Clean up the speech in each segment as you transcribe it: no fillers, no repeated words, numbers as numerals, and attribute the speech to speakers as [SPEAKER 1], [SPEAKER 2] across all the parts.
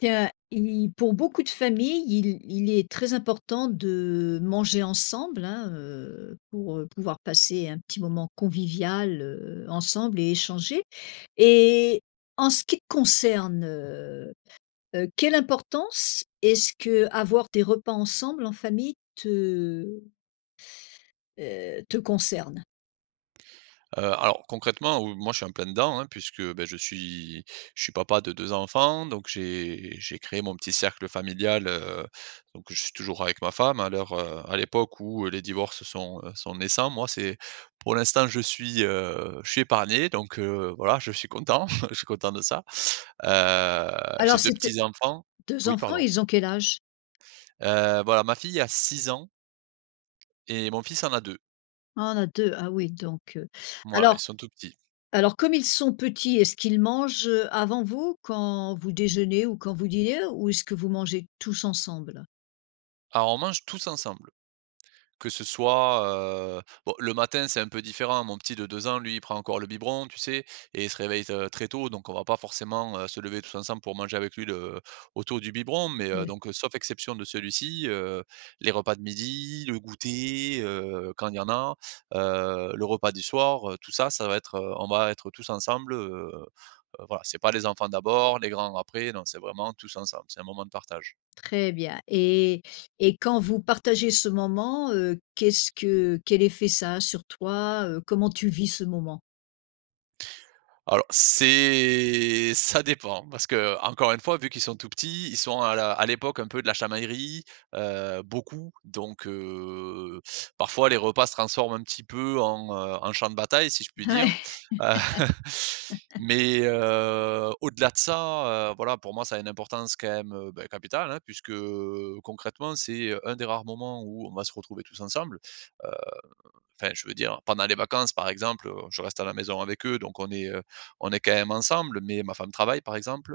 [SPEAKER 1] Tiens, pour beaucoup de familles, il est très important de manger ensemble hein, pour pouvoir passer un petit moment convivial ensemble et échanger. Et en ce qui te concerne, quelle importance est-ce que avoir des repas ensemble en famille te concerne?
[SPEAKER 2] Alors concrètement, moi je suis en plein dedans, hein, puisque, je suis papa de 2 enfants, donc j'ai créé mon petit cercle familial, donc je suis toujours avec ma femme à l'heure, à l'époque où les divorces sont, sont naissants. Moi, c'est pour l'instant, je suis épargné, donc voilà, je suis content, je suis content de ça. Heu, j'ai
[SPEAKER 1] Alors,
[SPEAKER 2] 2
[SPEAKER 1] c'était
[SPEAKER 2] petits-enfants,
[SPEAKER 1] deux
[SPEAKER 2] oui,
[SPEAKER 1] enfants,
[SPEAKER 2] pardon.
[SPEAKER 1] ils ont quel âge?
[SPEAKER 2] Voilà, ma fille a 6 ans et mon fils en a deux.
[SPEAKER 1] Ah, on a deux. Ah oui, donc.
[SPEAKER 2] Voilà, ils
[SPEAKER 1] Alors,
[SPEAKER 2] sont tout petits.
[SPEAKER 1] Alors, comme ils sont petits, est-ce qu'ils mangent, avant vous, quand vous déjeunez ou quand vous dînez? Ou est-ce que vous mangez tous ensemble?
[SPEAKER 2] Alors on mange tous ensemble. Que ce soit, bon, le matin, c'est un peu différent. Mon petit de 2 ans, lui, il prend encore le biberon, tu sais? Et il se réveille, très tôt, donc on va pas forcément, se lever tous ensemble pour manger avec lui le autour du biberon, mais
[SPEAKER 1] Oui,
[SPEAKER 2] donc, sauf exception de celui-ci, les repas de midi, le goûter, quand il y en a, le repas du soir, tout ça, ça va être, on va être tous ensemble, voilà. C'est pas les enfants d'abord, les grands après, non, c'est vraiment tous ensemble. C'est un moment de partage.
[SPEAKER 1] très bien et quand vous partagez ce moment, qu'est-ce que quel effet ça a sur toi? Comment tu vis ce moment?
[SPEAKER 2] Alors, c'est ça dépend parce que, encore une fois, vu qu'ils sont tout petits, ils sont à la à l'époque un peu de la chamaillerie, beaucoup, donc parfois les repas se transforment un petit peu en, en champ de bataille, si je puis dire.
[SPEAKER 1] Ouais,
[SPEAKER 2] Heu, mais au-delà de ça, voilà, pour moi, ça a une importance quand même, bah, capitale, hein, puisque, concrètement, c'est un des rares moments où on va se retrouver tous ensemble. Enfin, je veux dire, pendant les vacances, par exemple, je reste à la maison avec eux, donc on est quand même ensemble, mais ma femme travaille, par exemple.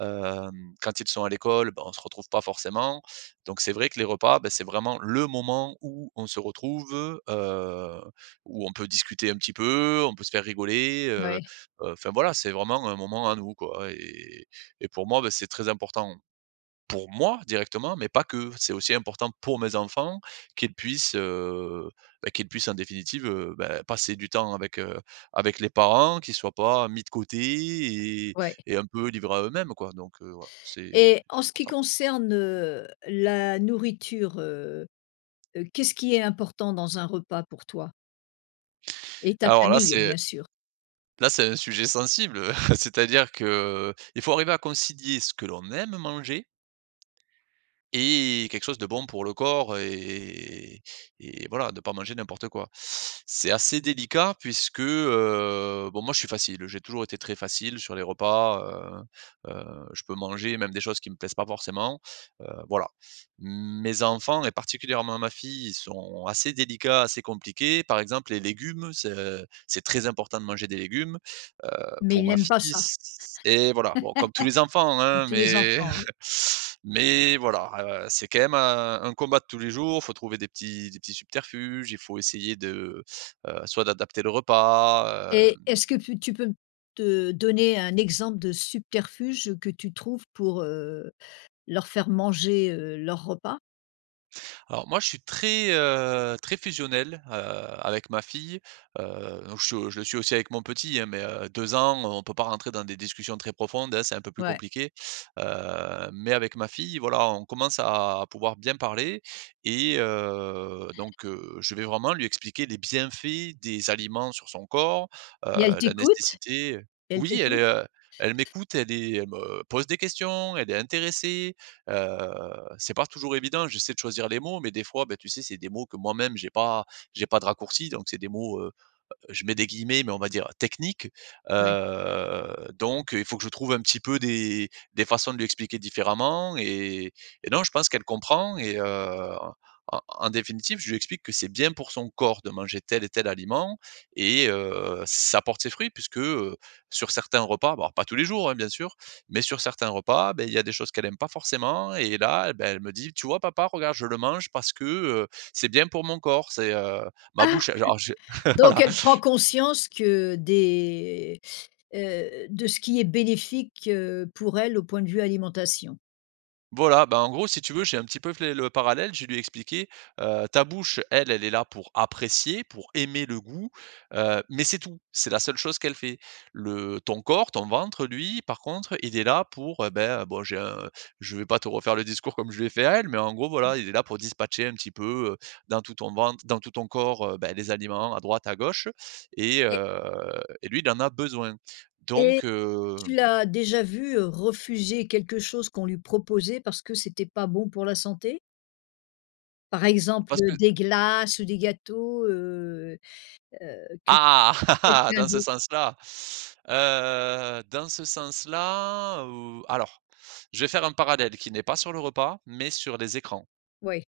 [SPEAKER 2] Hem, quand ils sont à l'école, ben, on se retrouve pas forcément. Donc c'est vrai que les repas, ben, c'est vraiment le moment où on se retrouve, heu, où on peut discuter un petit peu, on peut se faire rigoler,
[SPEAKER 1] ouais,
[SPEAKER 2] enfin voilà, c'est vraiment un moment à nous, quoi, et pour moi, ben, c'est très important. Pour moi directement, mais pas que. C'est aussi important pour mes enfants, qu'ils puissent, bah, qu'ils puissent en définitive, bah, passer du temps avec, avec les parents, qu'ils soient pas mis de côté et
[SPEAKER 1] ouais
[SPEAKER 2] un peu livrés à eux-mêmes, quoi. Donc, voilà, c'est
[SPEAKER 1] et
[SPEAKER 2] c'est
[SPEAKER 1] en ce qui
[SPEAKER 2] important.
[SPEAKER 1] concerne, la nourriture, qu'est-ce qui est important dans un repas pour toi? Et ta
[SPEAKER 2] Alors là,
[SPEAKER 1] famille,
[SPEAKER 2] c'est
[SPEAKER 1] bien sûr,
[SPEAKER 2] là, c'est un sujet sensible, c'est-à-dire que il faut arriver à concilier ce que l'on aime manger et quelque chose de bon pour le corps, et voilà, de pas manger n'importe quoi. C'est assez délicat puisque, bon, moi je suis facile, j'ai toujours été très facile sur les repas, heu heu, je peux manger même des choses qui me plaisent pas forcément, voilà. Mes enfants, et particulièrement ma fille, ils sont assez délicats, assez compliqués. Par exemple, les légumes, c'est très important de manger des légumes, heu,
[SPEAKER 1] mais
[SPEAKER 2] pour
[SPEAKER 1] ils
[SPEAKER 2] ma
[SPEAKER 1] n'aiment pas
[SPEAKER 2] fille
[SPEAKER 1] ça,
[SPEAKER 2] c et voilà, bon, comme tous les enfants,
[SPEAKER 1] comme
[SPEAKER 2] hein,
[SPEAKER 1] tous les
[SPEAKER 2] mais
[SPEAKER 1] enfants.
[SPEAKER 2] voilà, c'est quand même un combat de tous les jours. Il faut trouver des petits subterfuges. Il faut essayer de, soit d'adapter le repas,
[SPEAKER 1] Et est-ce que pu tu peux te donner un exemple de subterfuge que tu trouves pour, leur faire manger, leur repas?
[SPEAKER 2] alors moi, je suis très, très fusionnel, avec ma fille, donc je le suis aussi avec mon petit, hein, mais 2 ans, on peut pas rentrer dans des discussions très profondes, hein, c'est un peu plus
[SPEAKER 1] Ouais
[SPEAKER 2] compliqué, mais avec ma fille, voilà, on commence à pouvoir bien parler, et je vais vraiment lui expliquer les bienfaits des aliments sur son corps,
[SPEAKER 1] et elle
[SPEAKER 2] la
[SPEAKER 1] t'écoute?
[SPEAKER 2] nécessité.
[SPEAKER 1] Elle
[SPEAKER 2] Oui, elle est,
[SPEAKER 1] t'écoute?
[SPEAKER 2] elle m'écoute, elle me pose des questions, elle est intéressée, heu c'est pas toujours évident. J'essaie de choisir les mots, mais des fois, ben, tu sais, c'est des mots que moi-même j'ai pas de raccourci, donc c'est des mots, je mets des guillemets, mais on va dire technique.
[SPEAKER 1] Ouais.
[SPEAKER 2] Donc il faut que je trouve un petit peu des façons de lui expliquer différemment, et non, je pense qu'elle comprend, et en en définitive, je lui explique que c'est bien pour son corps de manger tel et tel aliment, et ça porte ses fruits puisque, sur certains repas, bon, alors pas tous les jours, hein, bien sûr, mais sur certains repas, beh, il y a des choses qu'elle aime pas forcément, et là, beh, elle me dit: «Tu vois papa, regarde, je le mange parce que, c'est bien pour mon corps, c'est, ma
[SPEAKER 1] Ah!
[SPEAKER 2] bouche». Alors je
[SPEAKER 1] Donc
[SPEAKER 2] voilà.
[SPEAKER 1] elle prend conscience que des de ce qui est bénéfique, pour elle au point de vue alimentation
[SPEAKER 2] Voilà, bah, en gros, si tu veux, j'ai un petit peu fait le parallèle. Je lui ai expliqué, ta bouche, elle, elle est là pour apprécier, pour aimer le goût, mais c'est tout. C'est la seule chose qu'elle fait. Le Ton corps, ton ventre, lui, par contre, il est là pour, beh, bon, j'ai un je vais pas te refaire le discours comme je l'ai fait à elle, mais en gros, voilà, il est là pour dispatcher un petit peu, dans tout ton ventre, dans tout ton corps, bah, les aliments à droite, à gauche, et
[SPEAKER 1] et
[SPEAKER 2] heu et lui, il en a besoin.
[SPEAKER 1] et
[SPEAKER 2] Donc
[SPEAKER 1] tu l'as déjà vue, refuser quelque chose qu'on lui proposait parce que c'était pas bon pour la santé? Par exemple,
[SPEAKER 2] parce que
[SPEAKER 1] des glaces ou des gâteaux, heu, que
[SPEAKER 2] ah!
[SPEAKER 1] Quelqu'un
[SPEAKER 2] Dans ce
[SPEAKER 1] d'autre,
[SPEAKER 2] sens-là, dans ce sens-là, alors, je vais faire un parallèle qui n'est pas sur le repas, mais sur les écrans.
[SPEAKER 1] ouais.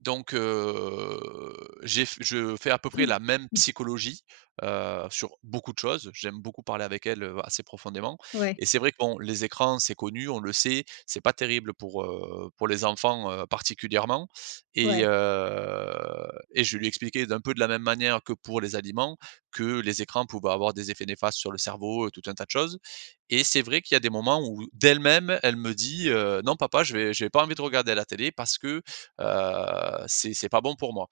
[SPEAKER 2] Donc, j'ai f je fais à peu près la même psychologie, sur beaucoup de choses. J'aime beaucoup parler avec elle, assez profondément,
[SPEAKER 1] Ouais,
[SPEAKER 2] et c'est vrai que, bon, les écrans, c'est connu, on le sait, c'est pas terrible pour les enfants, particulièrement, et
[SPEAKER 1] ouais.
[SPEAKER 2] heu et je lui ai expliqué d'un peu de la même manière que pour les aliments, que les écrans pouvaient avoir des effets néfastes sur le cerveau, tout un tas de choses, et c'est vrai qu'il y a des moments où, d'elle-même, elle me dit, «Non papa, je vais j'ai pas envie de regarder la télé parce que, c'est pas bon pour moi.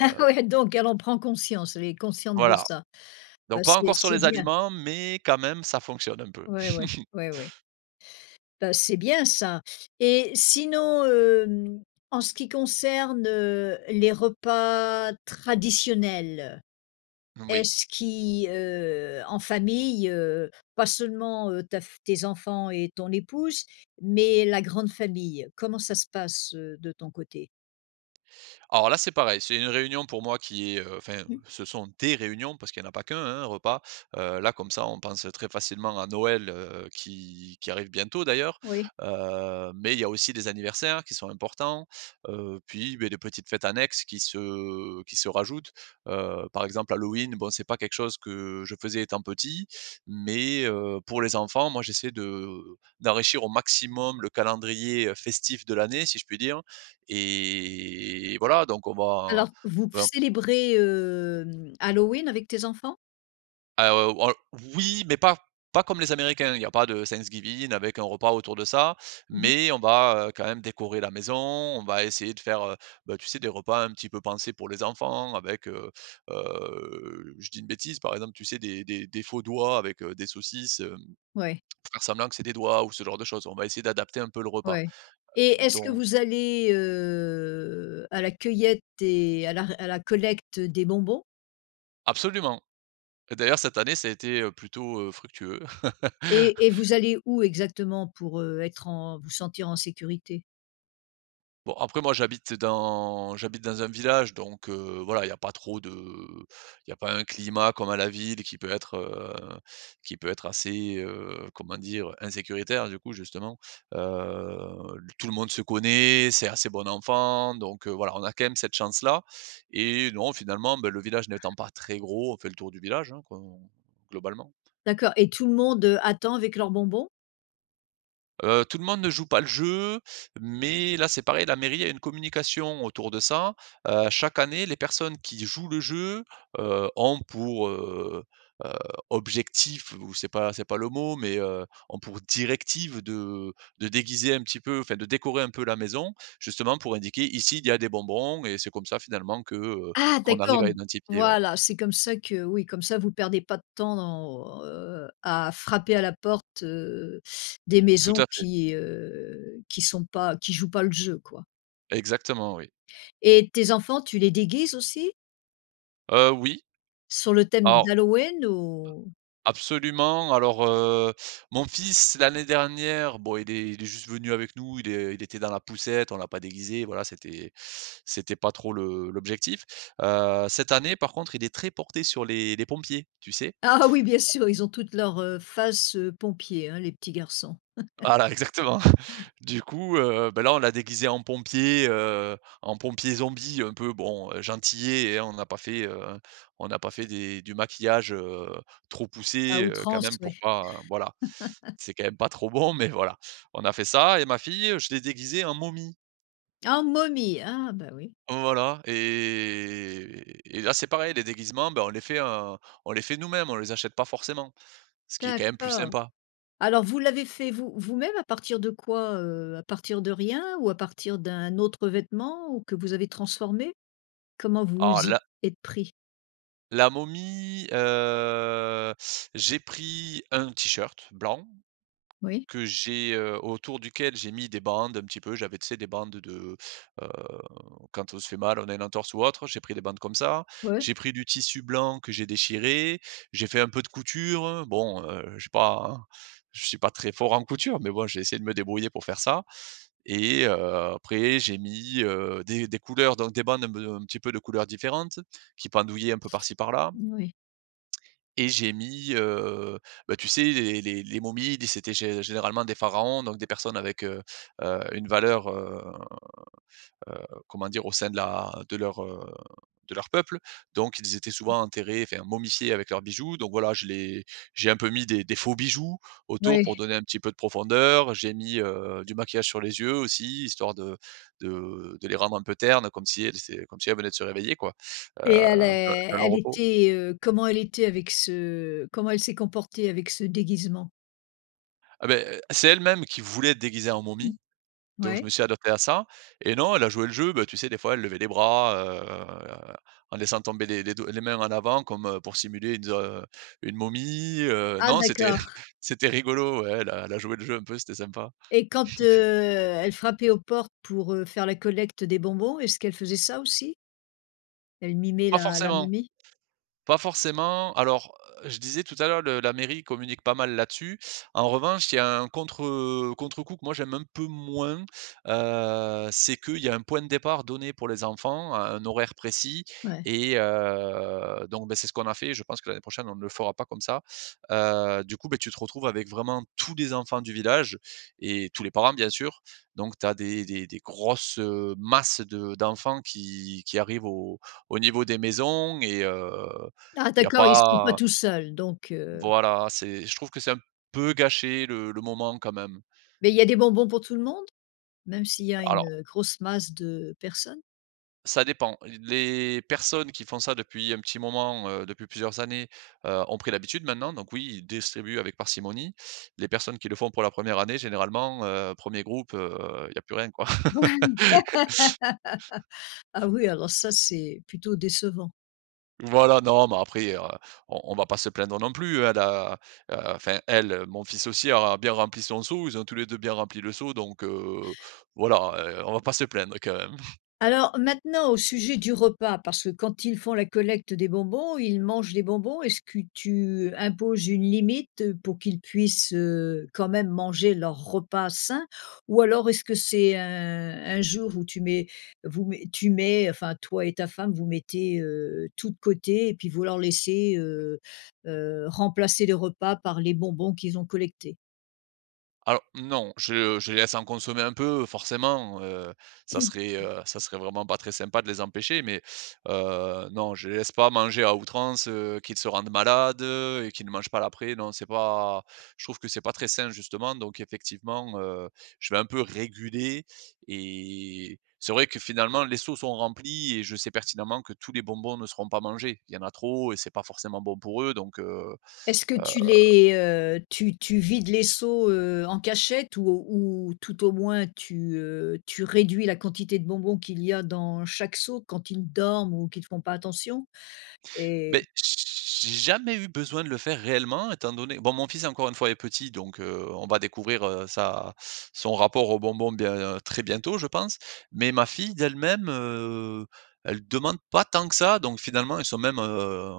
[SPEAKER 1] Ah ouais, donc elle en prend conscience, elle est consciente de
[SPEAKER 2] voilà,
[SPEAKER 1] ça. Bah,
[SPEAKER 2] donc pas encore sur
[SPEAKER 1] c'est
[SPEAKER 2] les
[SPEAKER 1] bien.
[SPEAKER 2] aliments, mais quand même ça fonctionne un peu.»
[SPEAKER 1] Ouais, ouais, ouais, ouais. Bah, c'est bien ça et sinon, en ce qui concerne, les repas traditionnels,
[SPEAKER 2] Oui.
[SPEAKER 1] est-ce qui, en famille, pas seulement, ta f tes enfants et ton épouse, mais la grande famille, comment ça se passe, de ton côté?
[SPEAKER 2] Alors là, c'est pareil, c'est une réunion pour moi qui est, enfin,
[SPEAKER 1] Mmh,
[SPEAKER 2] ce sont des réunions parce qu'il n'y en a pas qu'un, hein, un repas. Là, comme ça, on pense très facilement à Noël, qui arrive bientôt d'ailleurs.
[SPEAKER 1] oui.
[SPEAKER 2] Mais il y a aussi des anniversaires qui sont importants, puis, beh, des petites fêtes annexes qui se rajoutent. Par exemple, Halloween, bon, c'est pas quelque chose que je faisais étant petit, mais pour les enfants, moi, j'essaie de d'enrichir au maximum le calendrier festif de l'année, si je puis dire. Et voilà, donc on va
[SPEAKER 1] Alors, vous
[SPEAKER 2] vra
[SPEAKER 1] célébrez, Halloween avec tes enfants?
[SPEAKER 2] on oui, mais pas comme les Américains. Il y a pas de Thanksgiving avec un repas autour de ça,
[SPEAKER 1] Mmh mh.
[SPEAKER 2] mais on va, quand même décorer la maison. On va essayer de faire, bah, tu sais, des repas un petit peu pensés pour les enfants avec, je dis une bêtise, par exemple, tu sais, des faux doigts avec, des saucisses, hem,
[SPEAKER 1] Ouais,
[SPEAKER 2] pour faire semblant que c'est des doigts ou ce genre de choses. On va essayer d'adapter un peu le repas.
[SPEAKER 1] ouais et est-ce que
[SPEAKER 2] Donc
[SPEAKER 1] vous allez, à la cueillette et à la collecte des bonbons?
[SPEAKER 2] absolument. Et d'ailleurs, cette année, ça a été, plutôt, fructueux.
[SPEAKER 1] Et vous allez où exactement pour, être en vous sentir en sécurité?
[SPEAKER 2] Bon, après, moi, j'habite dans un village, donc voilà, il y a pas un climat comme à la ville qui peut être assez, comment dire? Insécuritaire, du coup, justement. Heu, Tout le monde se connaît, c'est assez bon enfant, donc voilà, on a quand même cette chance-là, et non, finalement, beh, le village n'étant pas très gros, on fait le tour du village, hein, qu'on globalement.
[SPEAKER 1] D'accord et tout le monde, attend avec leurs bonbons?
[SPEAKER 2] Tout le monde ne joue pas le jeu, mais là, c'est pareil, la mairie a une communication autour de ça. Chaque année, les personnes qui jouent le jeu, ont pour, heu, objectif, ou c'est pas le mot, mais, ont pour directive de déguiser un petit peu, enfin de décorer un peu la maison, justement pour indiquer: «Ici, il y a des bonbons», et c'est comme ça finalement que,
[SPEAKER 1] Ah
[SPEAKER 2] qu'on arrive
[SPEAKER 1] d'accord,
[SPEAKER 2] à identifier, ouais.
[SPEAKER 1] voilà, c'est comme ça que oui, comme ça vous perdez pas de temps dans, à frapper à la porte, des
[SPEAKER 2] Tout à
[SPEAKER 1] maisons
[SPEAKER 2] fait,
[SPEAKER 1] qui sont pas qui jouent pas le jeu, quoi.
[SPEAKER 2] exactement, oui.
[SPEAKER 1] Et tes enfants, tu les déguises aussi?
[SPEAKER 2] Oui,
[SPEAKER 1] Sur le thème
[SPEAKER 2] alors
[SPEAKER 1] d'Halloween ou?
[SPEAKER 2] absolument. Alors, mon fils, l'année dernière, bon, il est juste venu avec nous, il était dans la poussette, on l'a pas déguisé, voilà, c'était pas trop le l'objectif. Cette année, par contre, il est très porté sur les pompiers, tu sais?
[SPEAKER 1] Ah oui, bien sûr, ils ont toutes leurs, faces, pompiers, hein, les petits garçons.
[SPEAKER 2] Voilà, exactement. Du coup, bah, là, on l'a déguisé en pompier, en pompier zombie un peu, bon, gentillet, hein. On n'a pas fait des du maquillage, trop
[SPEAKER 1] À
[SPEAKER 2] poussé, quand
[SPEAKER 1] outrance,
[SPEAKER 2] même pour
[SPEAKER 1] oui.
[SPEAKER 2] pas voilà. C'est quand même pas trop bon, mais voilà. On a fait ça et ma fille, je l'ai déguisée en momie.
[SPEAKER 1] Ah, momie! Ah bah oui,
[SPEAKER 2] Voilà, et là, c'est pareil, les déguisements, bah, on les fait nous-mêmes, on les achète pas forcément, ce qui est quand même plus
[SPEAKER 1] d'accord.
[SPEAKER 2] sympa.
[SPEAKER 1] Alors vous l'avez fait vous-même à partir de quoi, À partir de rien ou à partir d'un autre vêtement ou que vous avez transformé? Comment vous
[SPEAKER 2] Ah
[SPEAKER 1] y
[SPEAKER 2] là
[SPEAKER 1] êtes pris?
[SPEAKER 2] La momie, j'ai pris un t-shirt blanc
[SPEAKER 1] Oui.
[SPEAKER 2] autour duquel j'ai mis des bandes un petit peu. J'avais, tu sais, heu, quand on se fait mal, on a une entorse ou autre, j'ai pris des bandes comme ça.
[SPEAKER 1] Ouais,
[SPEAKER 2] J'ai pris du tissu blanc que j'ai déchiré, j'ai fait un peu de couture. Bon, j'ai pas hein, je suis pas très fort en couture, mais bon, j'ai essayé de me débrouiller pour faire ça, et après j'ai mis, des couleurs, donc des bandes un petit peu de couleurs différentes qui pendouillaient un peu par-ci par-là.
[SPEAKER 1] oui.
[SPEAKER 2] Et j'ai mis, bah, tu sais, les momies, c'était gé généralement des pharaons, donc des personnes avec, une valeur, heu, comment dire? Au sein de leur peuple. Donc ils étaient souvent enterrés, enfin momifiés avec leurs bijoux. Donc voilà, je les j'ai un peu mis des faux bijoux autour pour
[SPEAKER 1] Oui
[SPEAKER 2] donner un petit peu de profondeur. J'ai mis, du maquillage sur les yeux aussi, histoire de les rendre un peu ternes, comme si elles venaient de se réveiller quoi, heu,
[SPEAKER 1] et elle
[SPEAKER 2] de
[SPEAKER 1] est
[SPEAKER 2] leur
[SPEAKER 1] elle
[SPEAKER 2] repos.
[SPEAKER 1] était, comment elle était avec ce comment elle s'est comportée avec ce déguisement?
[SPEAKER 2] Ah beh, c'est elle-même qui voulait être déguisée en momie,
[SPEAKER 1] Mmh.
[SPEAKER 2] donc je
[SPEAKER 1] Ouais.
[SPEAKER 2] me suis adapté à ça, et non, elle a joué le jeu, bah, tu sais, des fois, elle levait les bras, heu, en laissant tomber les mains en avant comme, pour simuler une momie,
[SPEAKER 1] Ah
[SPEAKER 2] non, c'était
[SPEAKER 1] d'accord
[SPEAKER 2] c'était rigolo, ouais, elle a joué le jeu un peu, c'était sympa.
[SPEAKER 1] et quand, elle frappait aux portes pour, faire la collecte des bonbons, est-ce qu'elle faisait ça aussi? Elle mimait
[SPEAKER 2] Pas
[SPEAKER 1] la
[SPEAKER 2] forcément.
[SPEAKER 1] momie?
[SPEAKER 2] Pas forcément. Alors, je disais tout à l'heure, le la mairie communique pas mal là-dessus. En revanche, il y a un contre-coup que moi j'aime un peu moins, c'est qu'il y a un point de départ donné pour les enfants, à un horaire précis,
[SPEAKER 1] Ouais.
[SPEAKER 2] et donc beh, c'est ce qu'on a fait. Je pense que l'année prochaine, on ne le fera pas comme ça. Du coup, beh, tu te retrouves avec vraiment tous les enfants du village et tous les parents, bien sûr. Donc tu as des grosses, masses de d'enfants qui arrivent au niveau des maisons. Et
[SPEAKER 1] Ah
[SPEAKER 2] il y a
[SPEAKER 1] d'accord, ils sont pas
[SPEAKER 2] pas
[SPEAKER 1] tout seuls donc
[SPEAKER 2] voilà, c'est je trouve que c'est un peu gâché le moment quand même.
[SPEAKER 1] mais il y a des bonbons pour tout le monde? Même s'il y a
[SPEAKER 2] Alors,
[SPEAKER 1] une, grosse masse de personnes?
[SPEAKER 2] ça dépend. Les personnes qui font ça depuis un petit moment, depuis plusieurs années, ont pris l'habitude maintenant, donc oui, ils distribuent avec parcimonie. Les personnes qui le font pour la première année, généralement, 1 groupe, il y a plus rien quoi.
[SPEAKER 1] Ah oui, alors ça, c'est plutôt décevant.
[SPEAKER 2] Voilà, non, mais après, on va pas se plaindre non plus. Elle a, enfin elle, Mon fils aussi a bien rempli son seau, ils ont tous les 2 bien rempli le seau, donc voilà, on va pas se plaindre quand même.
[SPEAKER 1] Alors maintenant au sujet du repas, parce que quand ils font la collecte des bonbons, ils mangent des bonbons. Est-ce que tu imposes une limite, pour qu'ils puissent, quand même manger leur repas sain? Ou alors est-ce que c'est un jour où tu mets vous met tu mets enfin toi et ta femme vous mettez, tout de côté et puis vous leur laissez, remplacer les repas par les bonbons qu'ils ont collectés?
[SPEAKER 2] Alors non, je les laisse en consommer un peu, forcément, ça serait vraiment pas très sympa de les empêcher, mais non, je les laisse pas manger à outrance, qu'ils se rendent malades, et qu'ils ne mangent pas l'après. Non, c'est pas je trouve que c'est pas très sain, justement, donc effectivement, je vais un peu réguler, et c'est vrai que, finalement, les seaux sont remplis et je sais pertinemment que tous les bonbons ne seront pas mangés. Il y en a trop et c'est pas forcément bon pour eux, donc
[SPEAKER 1] Est-ce que tu les, tu vides les seaux, en cachette ou tout au moins tu, tu réduis la quantité de bonbons qu'il y a dans chaque seau quand ils dorment ou qu'ils ne font pas attention? Et
[SPEAKER 2] beh, j'ai jamais eu besoin de le faire réellement, étant donné, bon, mon fils, encore une fois, est petit, donc on va découvrir, sa son rapport aux bonbons bien, très bientôt, je pense. Mais ma fille, d'elle-même, elle demande pas tant que ça, donc finalement,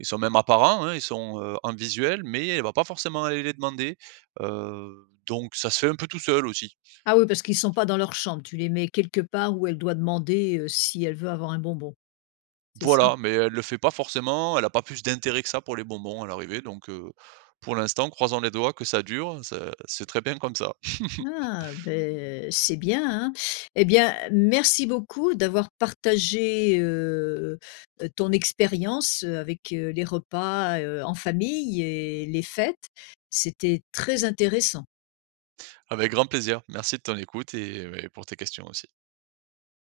[SPEAKER 2] ils sont même apparents, hein, ils sont, en visuel, mais elle va pas forcément aller les demander, donc ça se fait un peu tout seul aussi.
[SPEAKER 1] ah oui, parce qu'ils ne sont pas dans leur chambre, tu les mets quelque part où elle doit demander, si elle veut avoir un bonbon, c'est ça?
[SPEAKER 2] Voilà, mais elle le fait pas forcément, elle a pas plus d'intérêt que ça pour les bonbons à l'arrivée, donc pour l'instant, croisons les doigts que ça dure, ça c'est très bien comme ça.
[SPEAKER 1] Ah, ben c'est bien, hein. Eh bien, merci beaucoup d'avoir partagé, ton expérience, avec, les repas, en famille et les fêtes. C'était très intéressant.
[SPEAKER 2] Avec grand plaisir. Merci de ton écoute et pour tes questions aussi.